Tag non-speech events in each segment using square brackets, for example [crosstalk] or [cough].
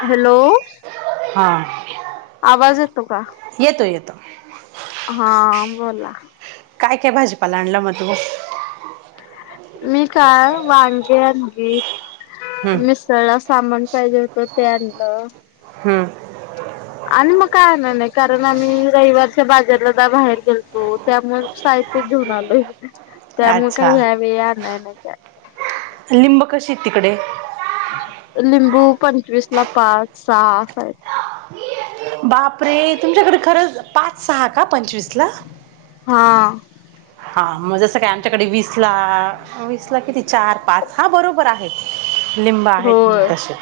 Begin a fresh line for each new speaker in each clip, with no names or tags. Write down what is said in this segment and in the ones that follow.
Hello
हा
आवाज येतो का?
येतो येतो
हाम बोला
काय काय भाजीपाला आणलं मग तु?
मी काय वांगे आणलीत
हम्म,
मिसळ ला सामान पाहिजे होत ते आणलं.
हम्म
आणि मग काय आणणार नाही कारण आम्ही रविवारच्या बाजारला दा बाहेर गेलतो त्यामुळे सा हित्य घेऊन आलोय त्यामुळे काही
अच्छा
या वेळी आणाय नाही. काय
लिंब कशी आहेत तिकडे?
लिंबू पंचवीस ला पाच सहा असा आहेत.
बापरे तुमच्याकडे खरंच पाच सहा का पंचवीस ला?
हां.
हां मग जसं काय आमच्याकडे वीस ला वीस ला किती चार पाच हां बरोबर आहेत. लिंब मग
होय
तसे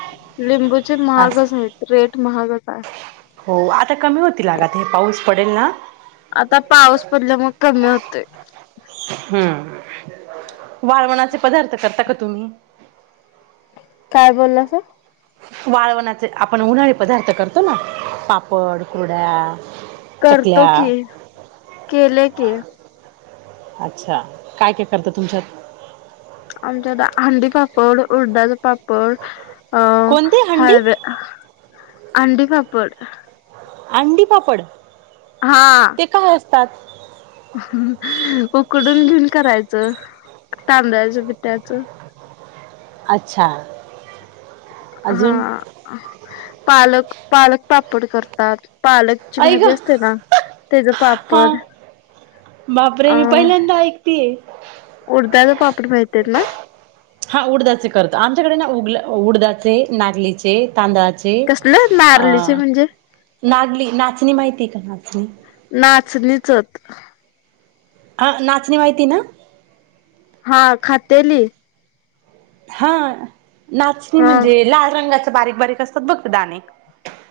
लिंबूचे
असं
महागच आहेत रेट महागच आहे.
हो आता कमी होतील अग ते पाऊस पडेल ना
आता पाऊस पडला मग कमी होतय.
हम्म वाळवणाचे पदार्थ करता का तुम्ही?
काय बोललासा?
वाळवणाचे आपण उन्हाळे पदार्थ करतो ना पापड, कुरड्या
करतो
चकल्या
की, केले की.
अच्छा काय काय करता तुमच्यात?
आमच्यात आंडी पापड उडडाचा पाप पड अ
कोणते हंडी
हळव्या अंडीपापड.
अंडीपापड?
हां
सात
उकडून घेऊन करायचं. तांदळाच्या पिठाचं.
अच्छा. अजून
हां पालक पालक पापड करतात. पालकची
ऐक
भाजी असते ना त्याच
हा
पापड.
बापरे
अ
मी पहिल्यांदा ऐकतीये.
उडदाच पापड माहितेत ना
हां उडदाचे करतो आमच्याकडे ना उ उडदाचे नागलीचे तांदळा चे
कसलं
अ
नारलीचे म्हणजे
नागली नाचणी माहिती आहे का नाचणी?
नाचणी चत
हां नाचणी माहिती ना?
हां खातेली?
हां नाचणी
हा
म्हणजे लाल रंगाच बारीक बारीक असतात बघ दाणे.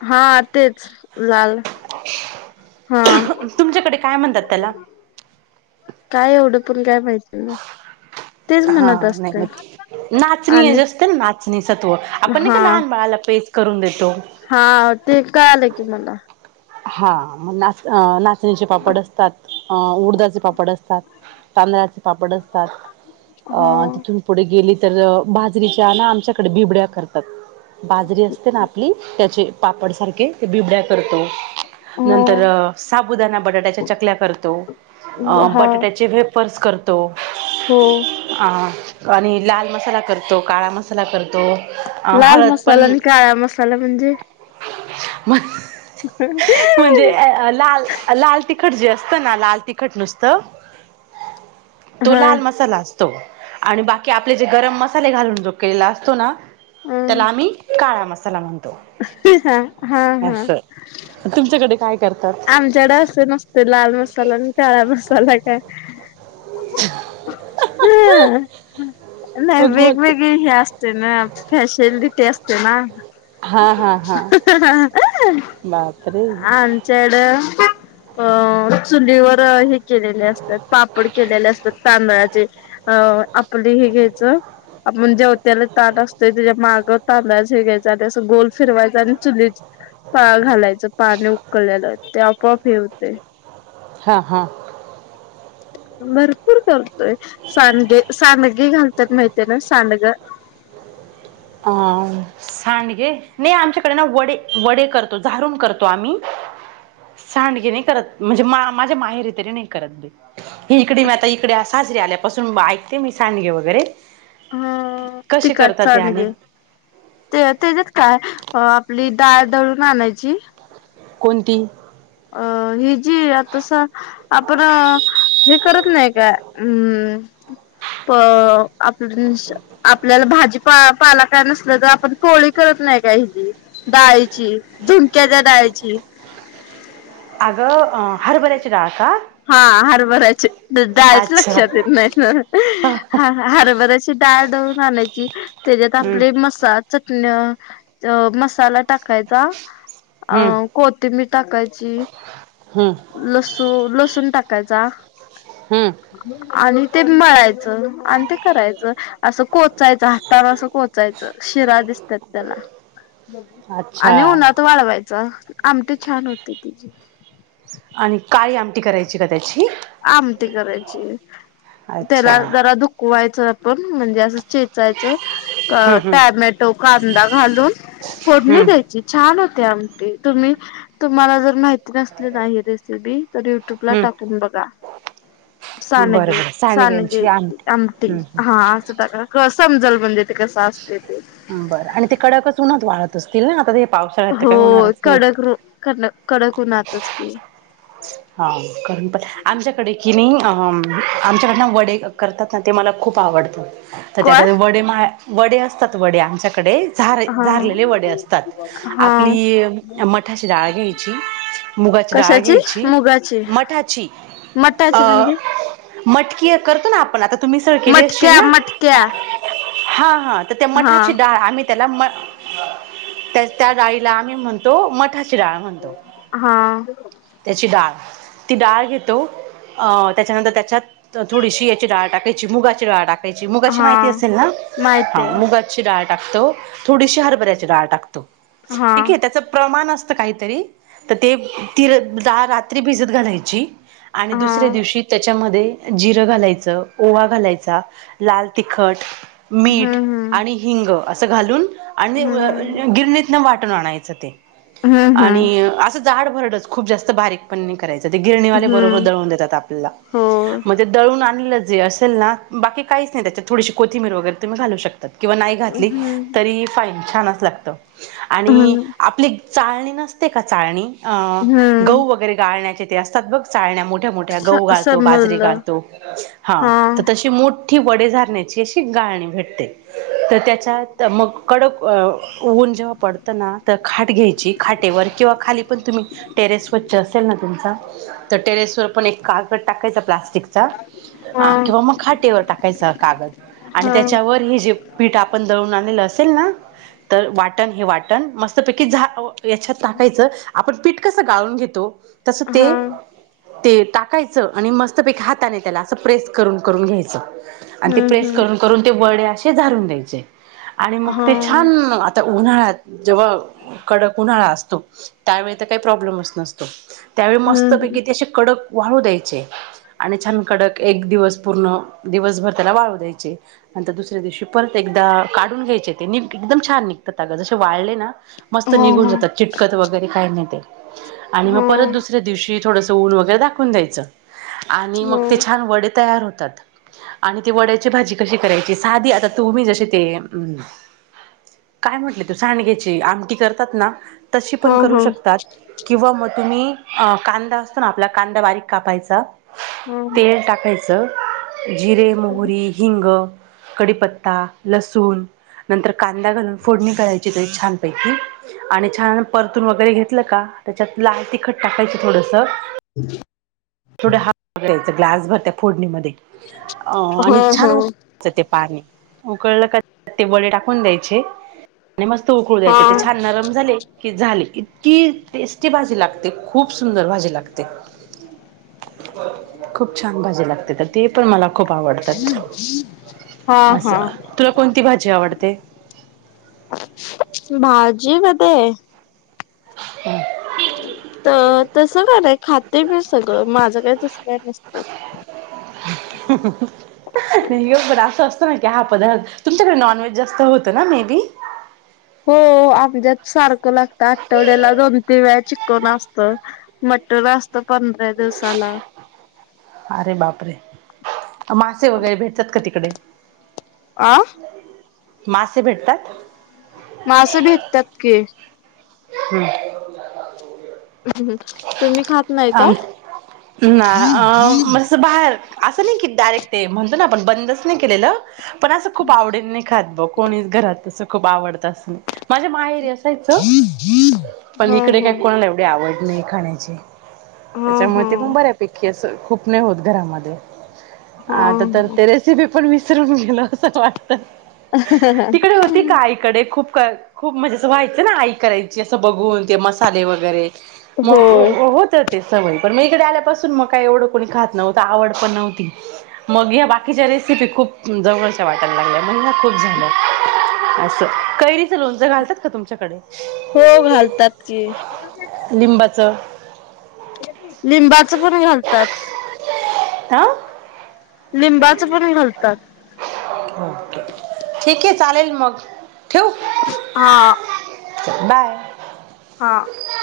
हां तेच झाल.
तुमच्याकडे काय म्हणतात त्याला?
काय एवढं पण काय माहिती नाही तेच
हां
म्हणत
नाही
असते
म नाचणी
आणि
असत ना नाचणी सत्व आपण नाही का लहान बाळाला पेज करून देतो
हां ते कळालं की मला.
हां मग नाच अ नाचणीचे पापड असतात. अ उडदाचे पापड असतात तांदळाचे पापड असतात
हो
तिथून पुढे गेली तर बाजरीच्या ना आमच्याकडे बिबड्या करतात बाजरी असते ना आपली त्याचे पापडसारखे ते बिबड्या करतो. नंतर
हो
साबुदाणा बटाट्याच्या चकल्या करतो
हा
बटाट्याचे व्हेपर्स करतो.
हो
अ आणि लाल मसाला करतो काळा मसाला करतो.
लाल
हळद
मसाला
पण
आणि काळा मसाला म्हणजे?
मग म्हणजे लाल लाल त तिखट जे असतं ना लाल तिखट नुसतं तो
हा
लाल मसाला असतो. आणि बाकी आपले जे गरम मसाले घालून जो केलेला असतो ना. त्याला आम्ही काळा मसाला म्हणतो.
हा हा हा
असं तुमच्याकडे काय? करतात
आमच्याकड असे नसते लाल मसाला आणि काळा मसाला काय हम् नाही
बघ बघ
वेगवेगळी हे असते ना फॅशनची टेस्ट. [inaudible]
बा
आमच्याकडे अ चुलीवर हे केलेले असतात पापड केलेले असतात तांदळाचे अ आपल हे घ्यायचं आपण जेव [unintelligible] त्याला ताट असतोय त्याच्या माग तांदळाचे असतो गोल फिरवायच आणि चुली घालायचं. पाणी उकळलेलं ते आपोआप हे होतंय.
हा हा
भरपूर करतोय सांडगे सांडगे घालतात माहितीय ना सांडगं. [inaudible]
अ सांडगे नाही आमच्याकडे ना वडे वडे करतो झाारूून करतो आम्ही.
[inaudible]
सांडगे नाही करत म्हणजे मा माझ्या माहेरी तरी नाही करत बाई. ही इकडे मी आता इकडे सासरी आल्या पासून ऐकते मी सांडगे वगैरे
हा
कसे
तिकट
करतात ते आणि
सांडगे ते त्याच्यात काय आपली डाळ दळून आणायची
कोणती?
अ ही जी आ तस आपण हे करत नाही काय हम्. प आपल्याला भाजी पालक नसल तर आपण पोळी करत नाही का ह डाळीची झुमक्याच्या डाळीची [inaudible]
अगं अ हरभऱ्याची डाळ का
हा हरभराचे जायच
अच्छा
लक्षात येत नाही
ह,
हरभराचे डाळ दळून आणायची त्याच्यात
हम्म,
आपली मसा [unintelligible] चटणी मसाला टाकायचा अ
हम्म,
कोथिंबीर टाकायची
हम्म,
लसुन टाकायचा
हम्म.
आणि ते मळायचं आणि ते करायचं. असं कोचायचं हाताला असं कोचायचं शिरा दिसतात त्याला
अच्छा
आणि उन्हात वाढवायचं आमटी छान होती तिची
आणि काळी आमटी करायची का त्याची?
आमटी करायची
अच्छा
त्याला जरा दुख व्हायचं. पण म्हणजे असं चेचायचं अ
हम्म, हम्म,
टॅमॅटो कांदा घालून फोडणी
हम्म,
द्यायची छान हो [unintelligible] आमटी तुम्ही तुम्हाला जर माहि नसलेच आहे रेसिपी तर यु ट्यू बला
हम्म.
टाकून बघा.
बरं
सानगे
बरं
सानगे
सांडग्यांची
आमटी
हम्म,
हा असं टाका समजल म्हणजे ते कसं असते ते
बरं आणि ते कडकच उन्हात वाळत असतील ना आता ते. पावसाळ्यात तर
हो
काही होणारच नाही
कडक क कडक उन्हातच
हा कर पण आमच्याकडे कि नाही आमच्याकडनं वडे करतात ना ते मला खूप आवडतं तर त्यात
काय?
वडे मा- वडे असतात वडे आमच्या कडे झार
हा
झारलेले वडे असतात
हा
आपली मठाची डाळ घ्यायची. मुगाची डाळ
कशाची
घ्यायची
मुगाची
मठाची अ
मटाची म्हणजे
मटकी करतो ना आपण आता तुम्ही सळ केली असशील
मटक्या
ना?
मटक्या
हा हा तर त्या
हा
मठाची डाळ आम्ही त्याला म त्याचं त्या डाळीला आम्ही म्हणतो मठाची डाळ
हा
ची डाल ती डाळ घेतो अ त्याच्यानंतर त्याच्यात थोडीशी याची डाळ टाकायची मुगाची डाळ टाक मुगाची
हा
माहिती असेल ना
माहित
हा
आहे
मुगाची डाळ टाकतो. थोडीशी हरभऱ्याची डाळ टाकतो
हा
ठीके त्याच प्रमाण अस काहीतरी तर ते ती रात्री भिजत घालायची. आणि
हा
दुसऱ्या दिवशी त्याच्या त्यामध्ये जिरं घालायचं ओवा घालायचा लाल तिखट मीठ
हम्म
आणि हिंग असं घालून आणि
हम्म
गिरणीतन वा आणायचं ते
हम्म हम्म हम्म
अस जाड भरड खूप जास्त बारीक पण नाई ते गिरणीवाले बरोबर
हम्म
दळून देतात आपल्याला
हो
मग दळून आणल ते असेल ना बाकी काहीच नाय त्याच्यात थोडीशी कोथिंबीर वगैरे तुम्ही घालू शक किंवा नाही घातली
हम्म
तरी फाईन छानच लागत आणि
हम्म
आपली चाळणी नसते का चाळणी
हम्म
गहू वगैरे गाळण्याचे ते असतात बघ चाळण्यामुळे- मोठ्या मोठ्या
स
गहू गालतो बाजरी
समजलं
गालतो हा तर तशी मोठ वडे झाारण्याची अशी गाळणी भेटते तर त्याच्यात मग कडक व अ उ जेव्हा पडत ना त खाट घ्यायची खाटेवर किंवा खाली पण तुम्ही टेरेस स्वच्छ असेल ना तुमचा तर टेरेस वर पण एक कागद टाकायच प्लास्टिक-
हा
[unintelligible] किंवा मग खाटेवर टाकायचा कागद आणि
हा
त्याच्यावर हे जे पीठ आप पण दळून आणलेलं असेल ना तर वाटण हे वाटण मस्तपैकी झा याच्यात टाकायचं आपण पीठ कस गाळून घेतो तस ते
हा
ते टाकायचं आणि मस्तपैकी हाताने त्याला असं प्रेस करून करून घ्यायचं. आणि ते
हम्म
प्रेस
हम्म
करून करून ते वडे असे झाारून द्यायचे आणि मग ते
हा
छान आता उन्हाळयात जेव्हा कडक उन्हाळा असतो त्यावेळी तर काही प्रॉब्लेमच नसतो. त्यावेळी
हा
मस्तपैकी ते असे कडक वाळू द्यायचे आणि छान कडक एक दिवस पूर्ण दिवसभर त्याला वाळू द्यायचे. नंतर दुसऱ्या दिवशी परत एकदा काढून घ्यायचे ते निघ एकदम छान निघतात अग जसे वाळले ना मस्त
हा
निघून
हा
जातात चिटकत वगैरे काही नाय ते आणि मग
हा
परत दुसऱ्या दिवशी थोडस ऊन वगैरे दाखवून द्यायचं आणि मग ते छान वडे तयार होत तात आणि ती वड्याची भाजी कशी करायची साधी आता तुम्ही जशी ते काय म्हटले तू सांडग्याची आमटी करतात ना तशी
हा हा
पण करू
हा
शकतात किंवा मग तुम्ही- अं कांदा असतो ना आपला कांदा बारीक कापायचा
हो
तेल टाकायचं. जिरे मोहरी, हिंग, कडीपत्ता, लसूण- नंतर कांदा घालून फोडणी करायची त्याची छानपैकी आणि छान परतून वगैरे घेत का त्याच्यात लाल तिखट टाकायच थोडंसं थोडं [unintelligible] ग्लास भर त्या फोडणीमध्ये अ आणि छान
हो
उकयच ते पाणी उकळलं क ते वडे टाकून द्यायचे. आणि मस्त उकळू
हा
द्यायचे ते छान नरम झाले की झाले की की टेस्टी भाजी लागते खूप सुंदर भाजी लागते. खूप छान भाजी लागते तर ते पण मला खूप आवडतात
हा हा
असं तुला कोणती भाजी आवडते?
भाजी मध्ये, हो. तर तस काय नाही खाते मी सगळं माझं काय तसं काय नसतं.
नाही हो बरा. हा पदार्थ तुमच्याकडे नॉनव्हेज जास्त होत ना मे बी.
हो आपल्यात सारखं लागत आठवड्याला दोनती मॅच असत मटर अ पंधरा दिवसाला,
अरे बापरे मासे वगैरे भेटतात का तिकडे?
आह.
मासे भेटतात.
मासें भेटतात की.
हम्म!
तुम्ही खात नाही का?
ना म बाहेर असं नाही कि डायरेक्ट ते म्हणतो ना. पण बंदच नाही केलेलं पण असं खूप आवडेल नाही खात ब कोणी घरात तस खूप आवडत. माझ्या माहेरी असायचं पण
हा
इकडे
हा
काही कोणाला एवढे आवड नाही. खाण्या
हा
त्याच्यामुळे
हा
ते पण बऱ्यापैकी अस खूप नाही होत घरामध्ये.
हा
आता तर
हा
ते रेसिपी पण विसरून गेलो असं वाट.
हा
तिकडे होती का इकडे खूप. खू खूप मजे असं व्हायचं ना आई करायची असं बघून ते मसाले वगैरे. मग
होय
होत ते. पण मग इकडे आल्यापासून मग का एवढं कोणी खात नव्हतं आवड पण नव्हती मग या बाकीच्या रसिी खूप जवळश वाटयला लाग. महिना खूप झाल अस. कैरीच लोणचं घालतात का तुमच्याकडे?
हो घालतात कि.
[inaudible]
लिंबाच पण घालतात.
आा.
लिंबाच पण घालतात.
ओके ठीक आहे चालेल मग ठेव.
हा.
बाय.
हा.